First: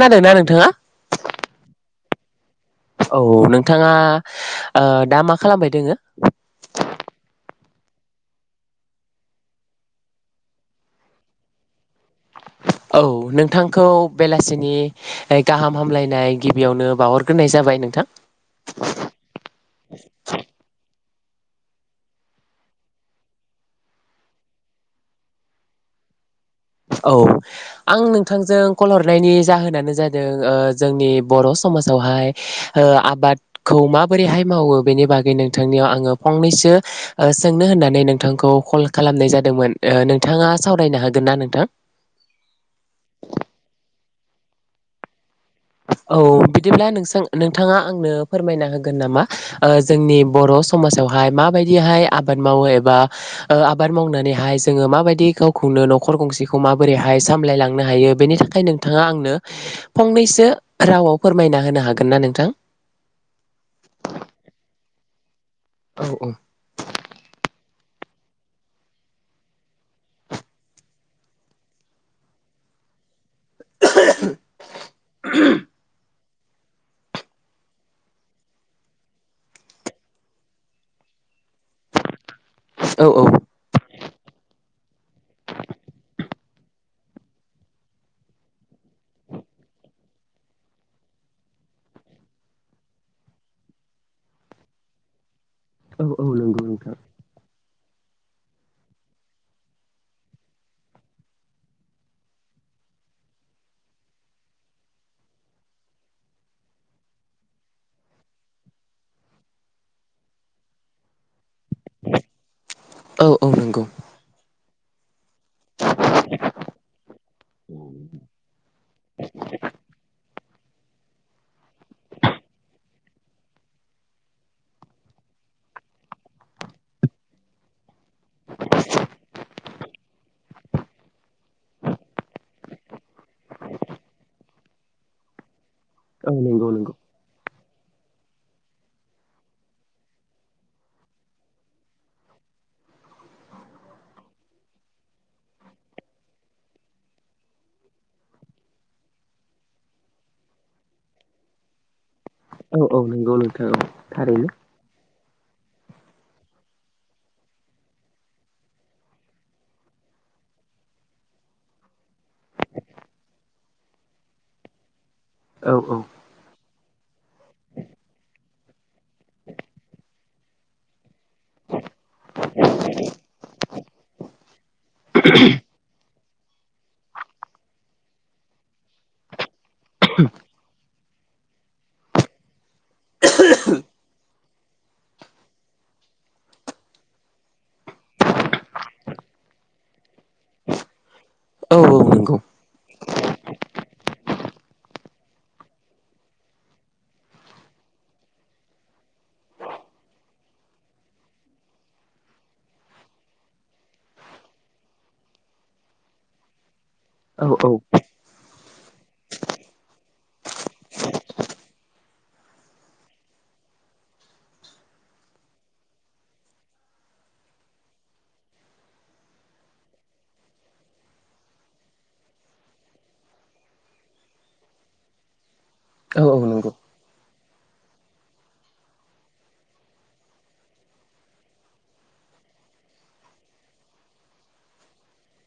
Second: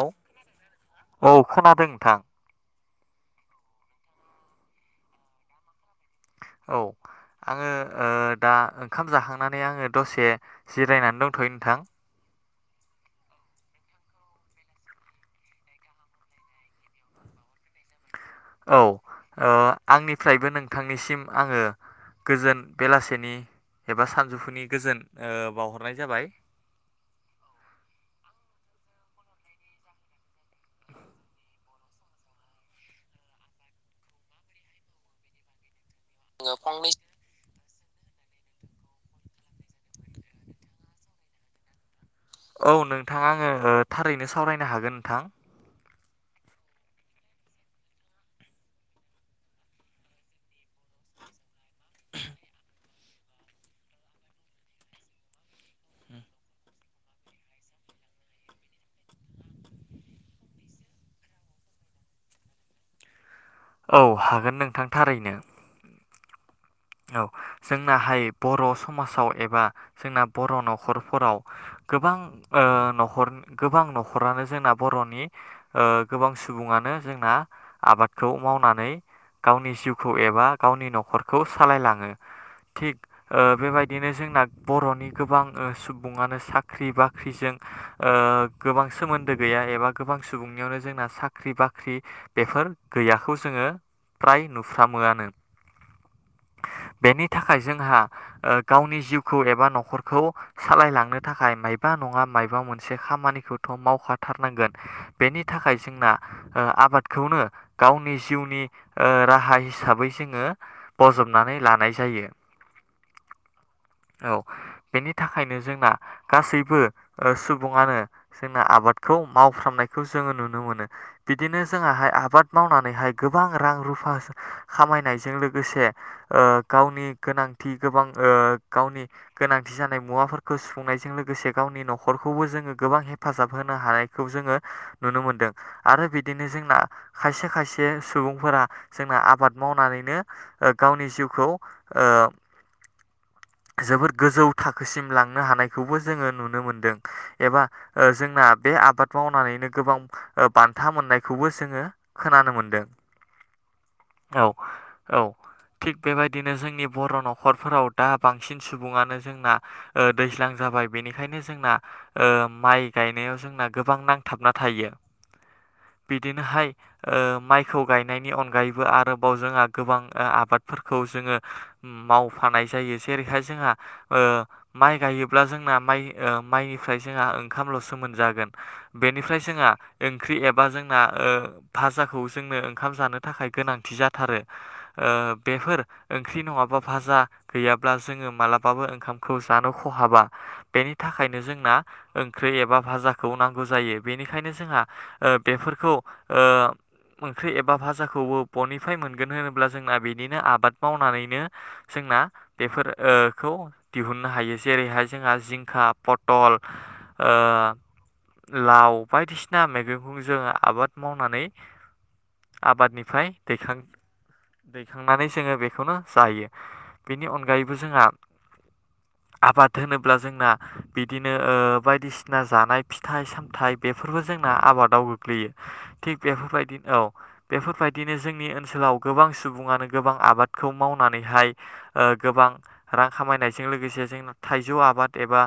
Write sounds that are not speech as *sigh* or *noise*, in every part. औ नोंथाङा औ खोनादों नोंथां औ नोंथाङा ओ दा मा खालामबाय दोङो औ आंङो ओ दा ओंखाम जाखांनानै आंङो दसे जिरायनानै दंथ'यो नोंथां *inaudible* औ नोंथांखौ बेलासिनि गाहाम हामलायनाय गिबियावनो बाउहरग्रोनाय जाबाय नोंथां औ ओ आंनिफ्रायबो नोंथांनिसिम आङो गोजोन बेलासेनि एबा सानजौफुनि गोजोन ओ बाउहरनाय जाबाय औ आं नोंथांजों कल हरनायनि जाहोनानो जादों ओ जोंनि बर' स समाजावहाय ओ आबादखौ माबोरैहाय मावो बेनि बागै नोंथांनियाव आं फंनैसो सोंनो होननानै नोंथांखौ कल खालामनाय जादोंमोन ओ नोंथाङा सावरायनो हागोन ना नोंथां औ नोंथाङा आंङो ओ थारैनो सावरायनो हागोन नोंथां औ बिदिब्ला नोंसां नोंथाङा आंनो फोरमायना होगोन नामा जोंनि बर' स समाजावहाय माबायदिहाय आबाद मावो एबा ओ आबाद मावनानैहाय जोंङो माबायदि गावखौनो नखर गंसेखौ माबोरैहाय सामलायलांनो हायो बेनि थाखाय नोंथाङा आंनो फंनैसो रावाव फोरमायना होनो हागोन ना नोंथां औ हागोन नोंथां थारैनो औ औ औ जोंनाहाय बर' समाजाव एबा जोंना बर' न'खरफोराव गोबां नखर गोबां न'खरानो जोंना बर'नि गोबां सुबुङानो जोंना आबादखौ मावनानै गावनि जिउखौ एबा गावनि न'खरखौ सालायलाङो। थिग औ बेबायदिनो जोंना बर'नि गोबां सुबुङानो साख्रि बाख्रिजोंओ गोबां सोमोन्दो गैया एबा गोबां सुबुंनियावनो जोंना साख्रि बाख्रि बाख्रि बेफोर गैयाखौ जोङो फ्राय नुफ्रामोआनो औ औ नंगौ नोंथां। बेनि थाखाय जोंहा ओ गावनि जिउखौ एबा न'खरखौ सालायलांनो थाखाय मायबा नङा माबबा मोनसे खामानिखौथ' मावखाथारनांगोन। बेनि थाखाय जोंना आबादखौनो गावनि जिउनि राहा हिसाबै जोङो बजबनानै लानाय जायो। औ औ औ नंगौ बेनि बेनि थाखायनो जोंना गासैबो सुबुङानो जोंना आबादखौ मावफ्रामनायखौ जोङो नुनो। नुनो मोनो। बिदिनो जोंहाय आबाद मावनानैहाय गोबां रां रुफा खामायनायजों लोगोसे गावनि गोनांथि गोबां गावनि गोनांथि जानाय मुवाफोरखौ सुफुंनाय। बे जजों लोगोसे गावनि न'खरखौबो जोङो गोबां हेफाजाब होनो हानायखौ जोङो नुनो मोन्दों। आरो औ बिदिनो नंगौ जोंना नंगौ खायसे खायसे से सुबुंफोरा जोंना आबाद मावनानैनो गावनि जिउखौ ओ जोबोद गोजौ थाखोसिम लांनो हानायखौबो जोङो नुनो मोनदों एबा जोंना द बे आबाद मावनानैनो गोबां बान्था मोननायखौबो जोङो खोनानो औ मोनदों। औ नंगौ नोंथां औ औ थारैनो औ। थिग बेबायदिनो जोंनि बर' न'खरफोराव दा बांसिन सुबङनो जोंना दैज्लां जाबाय बेनिखायनो जोंना माइ गाय गायनायाव जोंना गोबां नांथाबना थायो। औ औ बिदिनोहाय माइखौ गायनायनि अनगायै आरोबाव जोंहा गोबां आबादफोरखौ जोङो मावफानाय जायो जेरैहाय ओ जोंहा माइ गायोब्ला जोंना माइ माइनिफ्राय जोंहा ओंखामल'सो मोनजागोन। बेनिफ्राय जोंहा ओंख्रि ए जोंना भाजाखौ जोंनो ओंखाम जानो थाखाय गोनांथि जाथारो। बेफोर ओंख्रि नङाबा भाजा गैयाब्ला जोङो मालाबाबो ओंखामखौ जानो खहाबा। बेनि थाखायनो जोंना औ औ नंगौ ओंख्रि एबा भाजाखौ नांगौ जायो। बेनिखायनो जोंहा ओ बेफोरखौ ओ ओंख्रि एबा भाजाखौबो ब'निफ्राय मोनगोन होनोब्ला जोंना बिदिनो आबाद मावनानैनो जों जोंना बेफोरखौ दिहुननो हायो जेरैहाय जोंहा जिंखा, पटल ओ औ औ। लाव बायदिसिना मैगंखौ जोङ आबाद मावनानै आबादनिफ्राय दैखां दैखांनानै जोङो बेखौनो जायो। बेनि अनगायैबो जोंहा *inaudible* आबाद होनोब्ला जोंना बिदिनो बायदिसिना जानाय फिथाइ सामथाइ। बेफोरबो जों जोंना आबादाव गोग्लैयो। थिग औ औ नंगौ बेफोरबायदिनो औ। बेफोरबायदिनो जोंनि ओनसोलाव गोबां सुबुङानो गोबां आबादखौ मावनानैहाय गोबां रां खामायनायजों लोगोसे जोंना थाइजौ आबाद एबा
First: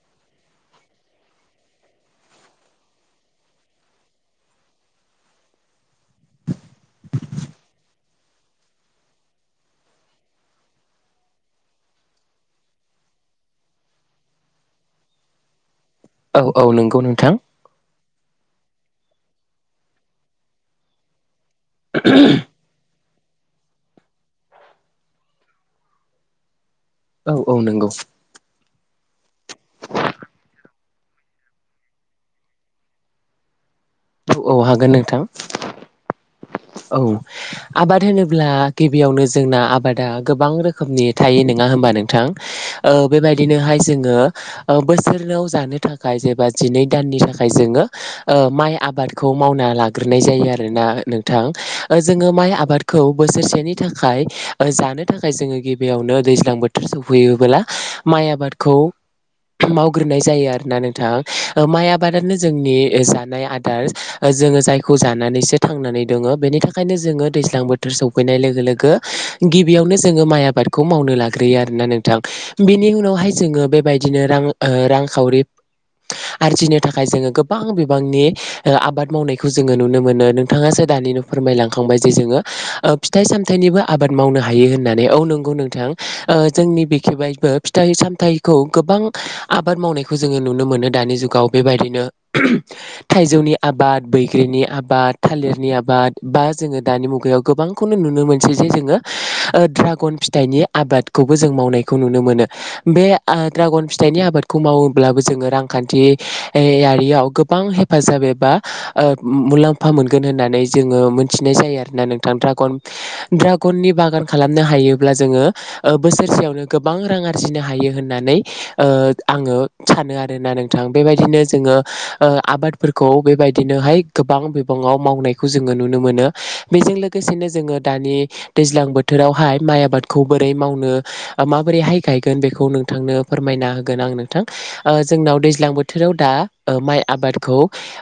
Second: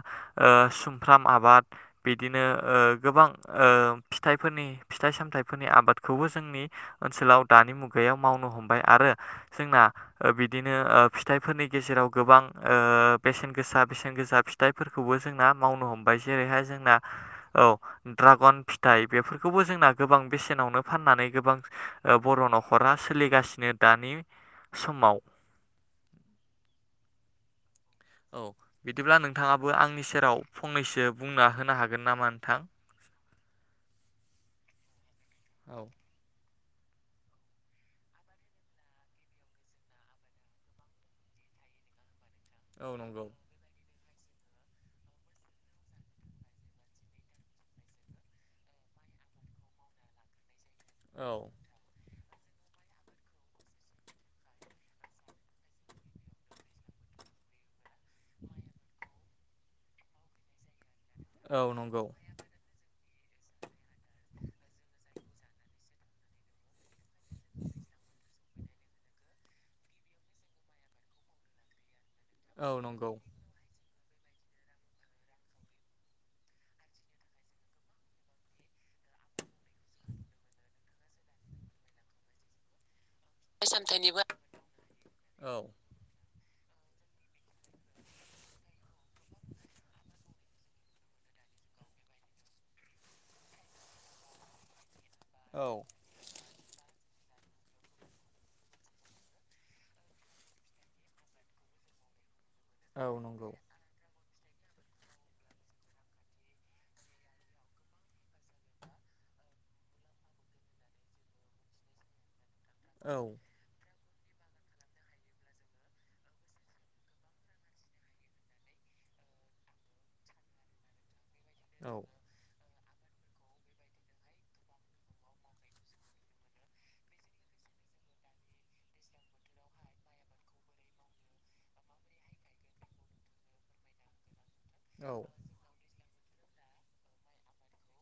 सुमफ्राम आबाद बिदिनो ओ गोबां ओ फिथाइफोरनि फिथाइ सामथाइफोरनि आबादखौबो जोंनि ओनसोलाव दानि मुगायाव मावनो हमबाय आरो। जोंना बिदिनो ओ फिथाइफोरनि गेजेराव गोबां ओ बेसेन गोसा बेसेन गोजा फिथाइफोरखौबो जोंना मावनो हमबाय औ जेरैहाय औ जोंना नंगौ नोंथां औ द्राग फि फिथाइ बेफोरखौबो जोंना गोबां बेसेनावनो फाननानै गोबां बर' न'खरा सोलिगासिनो दानि समाव। औ औ नोंगौ। औ बिदिब्ला नोंथाङाबो आंनि सेराव फंनैसो बुंना होनो हागोन नामा नोंथां। औ-औ हागोन नोंथां। औ। औ आबाद होनोब्ला गिबियावनो जोंना आबादा गोबां रोखोमनि थायो। नोङा होनबा नोंथां ओ औ नंगौ बेबायदिनो हास। जोङो ओ बोसोराव जानो थाखाय जेबा जिनै दाननि थाखाय जोङो ओ माइ आ आबादखौ मावना लाग्रोनाय जायो आरोना औ नोंथां ओ जो जोङो माइ आबादखौ बोसोरसेनि थाखाय ओ जानो थाखाय जोङो गिबियावनो दैज्लां बोथोर सौफै फैयोबोला माइ आबादखौ मावग्रोनाय जायो आरोना नों थां औ ओ माइ नंगौ आबादानो जोंनि ओ जा नाय आदार ओ जोङो जायखौ जानानैसो थांनानै दङ बेनि थाखायनो जोङो दैज्लां बोथोर सफैनाय लोगो लोगो गिबियावनो जोङो माइ आबादखौ मावनो। नो लाग्रोयो आरोना नोंथां औ बेनि नंगौ उनावहाय जोङो बेबायदिनो रां ओ रांखावरि। आरजिनो थाखाय जोङो गोबां बिबांनि ओ आबाद मावनायखौ जोङो नुनो मोनो नोथाङासो। दानिनो फोरमायलांखांबाय जे जोङो ओ फिथाइ सामथाइनिबो आबाद मावनो हायो होननानै औ नंगौ नोंथां ओ। जोंनि बेखेवबायबो फिथाइ सामथायाइखौ गोबां आबाद मावनायखौ जोङो नुनो मोनो दानि जुगाव। बेबायदिनो थाइजौनि आबाद बैग्रिनि आबाद औ थालिरनि आब बाद बा जोङो दानि मुगायाव गोबांखौनो नुनो मोनसै जे जोङो ओ द्रागन फिथायनि आबाद। बादखौबो जों मावनायखौ नुनो मोनो बे औ आ नंगौ ड्रागन फिथाइनि आबाद। खौ मावोब्लाबो जोङो रांखान्थि एयारियाव गोबां हेफाजाब एबा ओ मुलाम्फा मोनगोन होननानै जोङो मिथिनाय जायो आरोना नोंथां ड्रागन औ ड्रागननि बागान। खालामनो हायोब्ला जोङो ओ बोसोरसेयावनो गोबां रां आरजिनो हायो होननानै ओ। आङो सानो आरोना नोंथां बेबायदिनो जों। दोंङो औ ओ आबादफोरखौ बेबायदिनोहाय गोबां बिबाङाव मावनाय। खौ जोङो नुनो मोनो बेजों लोगोसेनो जोङो दानि दैज्लां बोथोरावहाय माइ आबादखौबो। बोरै मावनो आ माबोरैहाय गायगोन बेखौ नोंथांनो फोरमायना होगोन आं नोंथां। ओ औ जोंनाव दैज्लां बोथोराव। दा ओ माइ आबादखौ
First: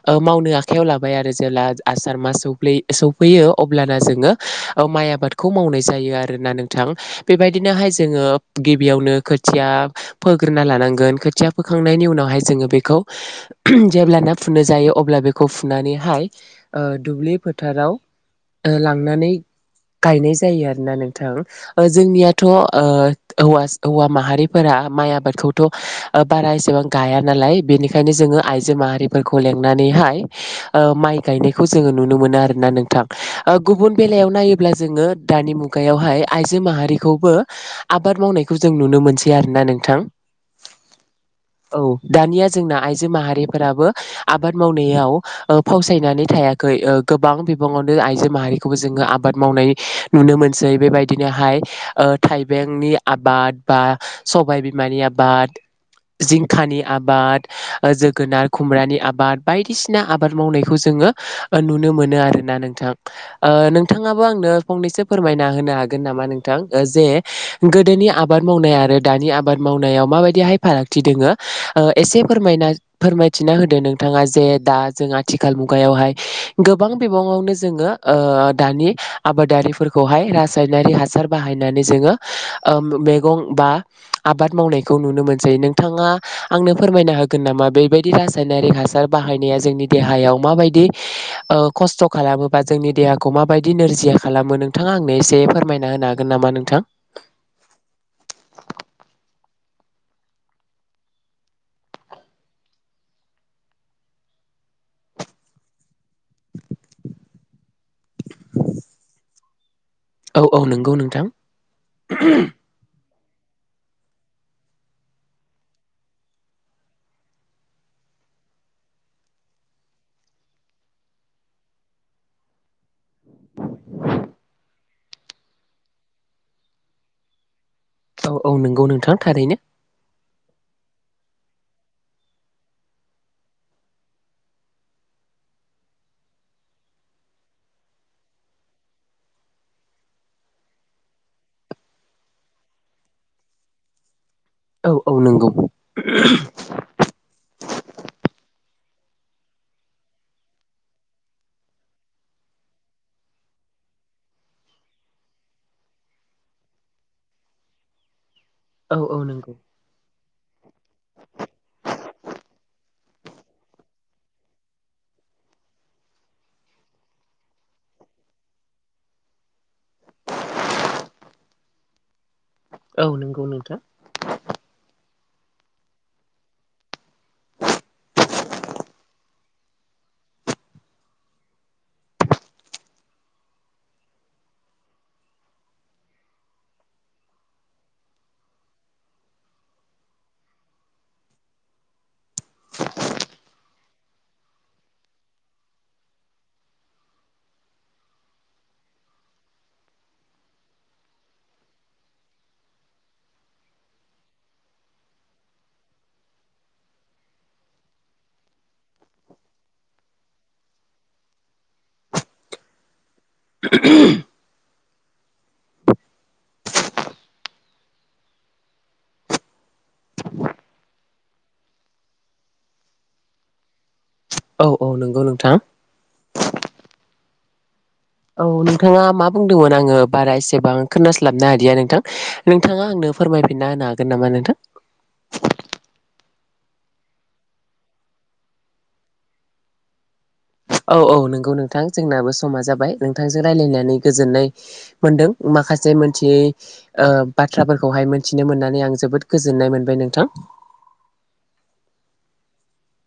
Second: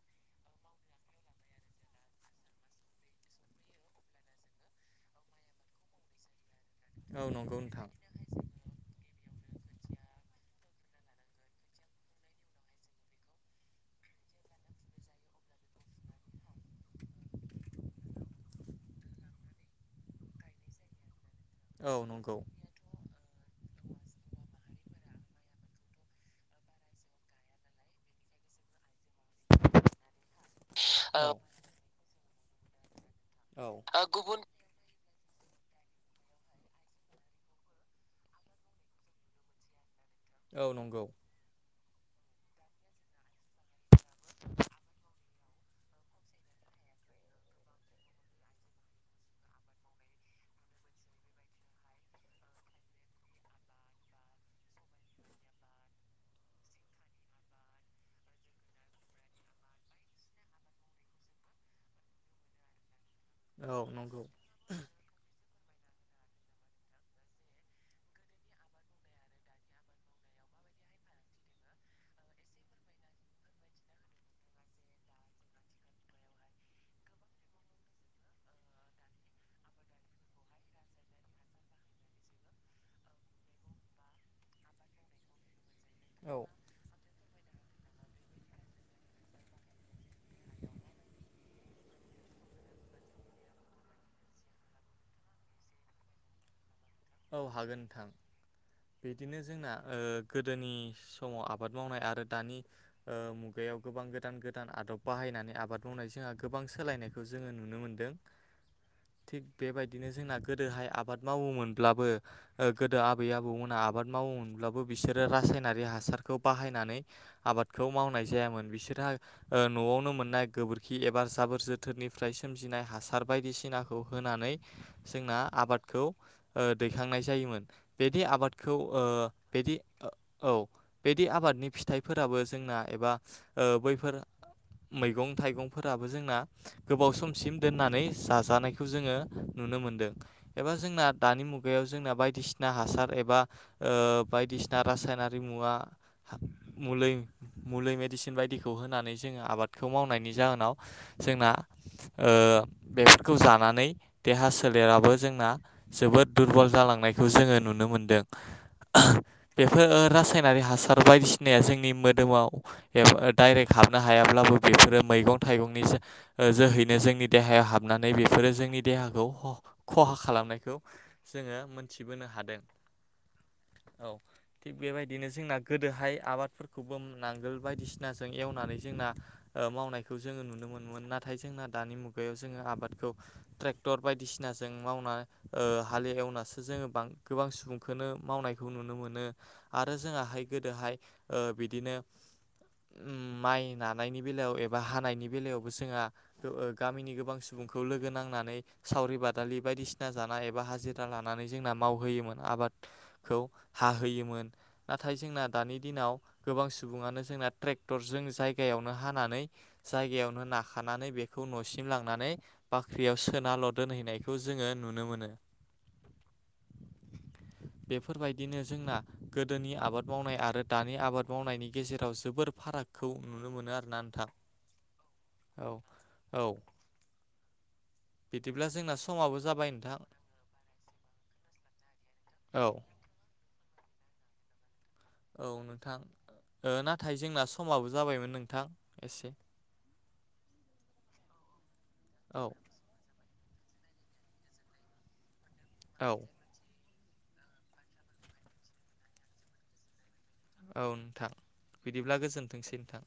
ओ मावनो आखायाव लाबाय आरो जेब्ला आस थारमास सौफ्ले सौफैयो अब्लाना जोङो ओ माइ आबादखौ मावनाय जायो आरोना नों थां औ नंगौ नोंथां बेबायदिनोहाय जोङो गिबियावनो खो थिया फोग्रोना लानांगोन खोथिया फोखांनायनि उनावहाय जोङो बेखौ जेब्लाना। फुनो जायो अब्ला बेखौ फुनानैहाय। ओ दुब्लि फोथाराव ओ लांनानै गायनाय जायो आरोना नों थां औ नंगौ जोंनियाथ' ओ। औवास हौवा माहारिफोरा माइ आबादखौथ' ओ बारा एसेबां गायानालाय बेनिखायनो जों। ङो आइजो माहारिफोरखौ लेंनानैहाय ओ औ माइ गायनाय। नुनो मोनो आरोना नोंथां ओ औ गुबुन बेलायाव नायोब्ला जोङो। दानि मुगायावहाय आइजो माहारिखौबो आबाद मावनायखौ जों नुनो मोनसै आरोना नोंथां। औ नंगौ। औ दानिया जोंना आइजो माहारिफोराबो आबाद मावनायाव ओ फावसायनानै। थायाखै ओ गोबां बिबाङावनो आइजो माहारिखौबो जोङो आबाद मावनाय नुनो मोनसै बेबायदिनो। हाय ओ थाइबेंनि आबाद बा सबायबिमानि आबाद। जिंखानि आबाद जोगोनार खुमब्रानि आबाद बायदिसिना आबाद मावनायखौ जोङो। ओ नुनो मोनो आरोना नोंथां आ औ नंगौ नोंथाङाबो आंनो फंनैसो फोरमायना होनो हा। गोन नामा नोंथां ओ जे गोदोनि आबाद मावनाय आरो दानि आबाद मावनायाव माबायदिहाय फाराग। थि दोङो ओ एसे फोरमायना फोरमायथिना होदो नोंथाङा जे दा जों आथिखाल मुगायावहाय। गोबां बिबाङावनो जोङो ओ दानि आबादारिफोरखौहाय रासायनारि हास। बाहायनानै जोङो ओम मैगं बा आबाद मावनायखौ नुनो मोनसै नों बिथाङा औ आंनो फोरमायनो हागोन हागोन नामा बेबायदि रासायनारिक हासार बाहायनाया जोंनि देहायाव माबायदि *unintelligible* ओ खस्थ' खालामोबा जोंनि देहाखौ माबायदि नोरजिया खालामो नोंथाङा आंनो एसे फोरमायना होनो हागोन नामा नोंथां औ हागोन नोंथां बिदिनो जोंना ओ गोदोनि समाव आबाद मावनाय आरो दानि ओ मुगायाव याव गोबां गोदान-गोदान आदब बाहायनानै आबाद मावनाय जोंहा गोबां सोलायनायखौ जोङो नुनो मोनदों। थिग बेबायदिनो जोंना औ औ गोदोहाय नंगौ आबाद नोंथां मावोमोनब्लाबो गो ओ आबै आबौमोना आबाद मावोमोनब्लाबो बिसोरो रासायनारि हासारखौ बाहायनानै आबादखौ मावनाय जायामोन बिसोरहात ओ न'आवनो मोननाय गोबोरखि एबा जाबोर जोथोरनिफ्राय सोमजिनाय हासार बायदिसिनाखौ होनानै जोंना आबादखौ ओ दैखांनाय जायोमोन। बेदि औ औ आबादखौ नंगौ नोंथां ओ थारैनो बेदि औ बिदि आबादनि फिथाइफोराबो जोंना एबा ओ बैफोर मैगं थाइगंफोराबो जोंना गोबाव समसिम दोननानै जाजानायखौ जोङो नु नुनो मोनदों एबा जोंना दानि मुगायाव जोंना बायदिसिना हासार एबा ओ बायदिसिना औ औ रासायनारि नंगौ मुवा मुलै मुलै मेदिसिन बायदिखौ होन होननानै जोङो आबादखौ मावनायनि जाहोनाव जोंना ओ बेफोरखौ जानानै देहा सोलेराबो जोंना जोबोद दुरबल जालांनायखौ जोङो नुनो मोनदों औ ओह औ नंगौ बेफोर रासायन नारि हासार बायदिसिनाया जोंनि मोदोमाव याव डाइरेक्ट हाबनो हायाब्लाबो बेफोरो मैगं थाइगंनि जो जोहैनो जोंनि देहायाव हाबन नानै बेफोरो जोंनि देहाखौ ख खहा खालाम जोङो मोनथिबोनो हादों औ नंगौ नोंथां औ थिग बेबायदि बिदिनो जोंना गोदोहाय आबादफोरखौबो नांगोल बायदिसिनाजों एवनानै जोंना ओ मावनायखौ खौ जोङो नुनो मोनो मोन नाथाय जोंना दानि मुगायाव जोङो आबादखौ ट्रेक्टर बायदिसिनाजों मावना ओ हालि हेवनासो जोङो बां गोबां सुबुंखौनो मावनायखौ नुनो मोनो आरो जोङाहाय गोदोहाय ओ बिदिनो उम माइ नानायनि बेलायाव एबा हानायनि बेलायावबो जोंहा ओ गामिनि गोबां सुबुं खौ लोगो नांनानै सावरि बादालि बायदिसिना सिना जानाया एबा हाजिरा लानानै जोंना मावहोयोमोन आबादखौ हाहोयोमोन न नाथाय जोंना दानि दिनाव गोबां सुबुङानो जोंना ट्रेक्टर जों जायगायावनो हानानै जा जायगायावनो नाखानानै बेखौ न'सिम लांनानै बाख्रियाव सोनाल' दोनहैनायखौ जोङो नुनो मोनो बेफोरबायदिनो जोंना गोदोनि आबाद मावनाय आरो दानि आबाद मावनायनि गेजेराव जोबोर फारागखौ नुनो मोनो आरोना नोंथा। औ औ नोंगौ नोंथां औ औ बिदिब्ला जोंना नोंथाङा मा समाबो जाबाय बुंदोंमोन आं नोंथां आङो बारा एसेबां खोनास्लाबनो हादिया नोंथां औ नोंथाङा आंनो फोरमायफिनना होनो हागोन नामा नोंथां औ नोंथां ओ नाथाय जोंना समाबो जाबायमोन नोंथां एसे *unintelligible* औ औ नोंगौ नोंथां जोंनाबो औ समा जाबाय नोंथांजों रायलायनानै गोजोननाय मोन्दों। माखासे औ मोनथियै ओ बाथ्राफोरखौहाय मिथिनो मोननानै आं जोबोद गोजोननाय मोनबाय नोंथां औ नोंथां बिदिब्ला गोजोनथोंसै नोंथां।